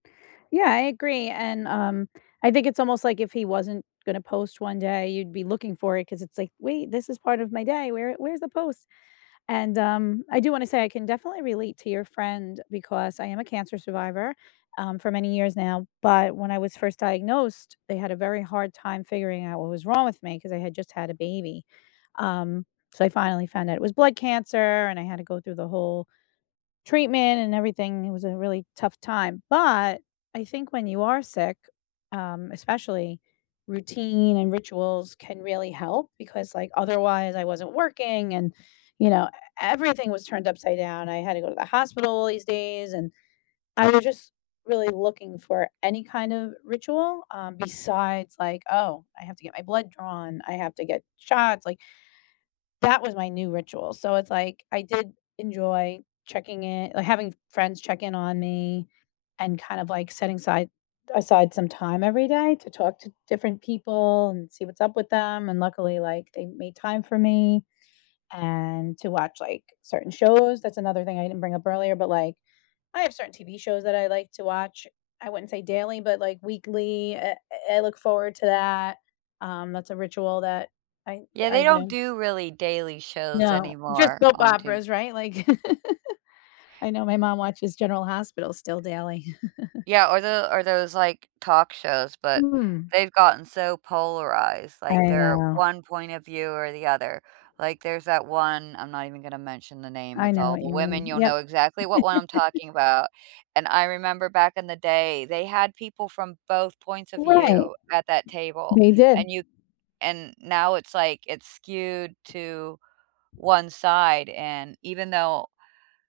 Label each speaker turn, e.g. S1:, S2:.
S1: Yeah, I agree, and, um, I think it's almost like if he wasn't gonna post one day, you'd be looking for it ‘cause it's like, wait, this is part of my day, where where's the post? And, um, I do wanna say I can definitely relate to your friend because I am a cancer survivor, um, for many years now, but when I was 1st diagnosed, they had a very hard time figuring out what was wrong with me ‘cause I had just had a baby, um, so I finally found out it was blood cancer and I had to go through the whole treatment and everything, it was a really tough time, but I think when you are sick, um, especially routine and rituals can really help because, like, otherwise, I wasn't working and, you know, e everything was turned upside down, I had to go to the hospital these days and I was just really looking for any kind of ritual, um, besides like, "Oh, I have to get my blood drawn, I have to get shots," like that was my new ritual, so it's like, I did enjoy checking in like, having friends check in on me, and kind of like setting aside aside some time every day to talk to different people and see what's up with them, and luckily, like, they made time for me and to watch like certain shows, that's another thing I didn't bring up earlier, but, like, I have certain TV shows that I like to watch, I wouldn't say daily, but like weekly, I I look forward to that, um, that's a ritual that I
S2: Yeah,
S1: I
S2: they don't
S1: do.
S2: do really daily shows
S1: No, just
S2: anymore
S1: soap
S2: on t
S1: operas, right? Like. I know my mom watches General Hospital still daily.
S2: Yeah, or the or those like talk shows, but
S1: Hmm.
S2: they've gotten so polarized, like,
S1: I
S2: they're
S1: know.
S2: 1 point of view or the other, like there's that one, I'm not even gonna mention the name,
S1: I
S2: it's
S1: know
S2: all
S1: what
S2: the
S1: you mean,
S2: women, you'll
S1: yep.
S2: know exactly what one I'm talking about, and I remember back in the day, they had people from both points of
S1: Right.
S2: view at that table,
S1: They did.
S2: and you and now it's like, it's skewed to 1 side, and even though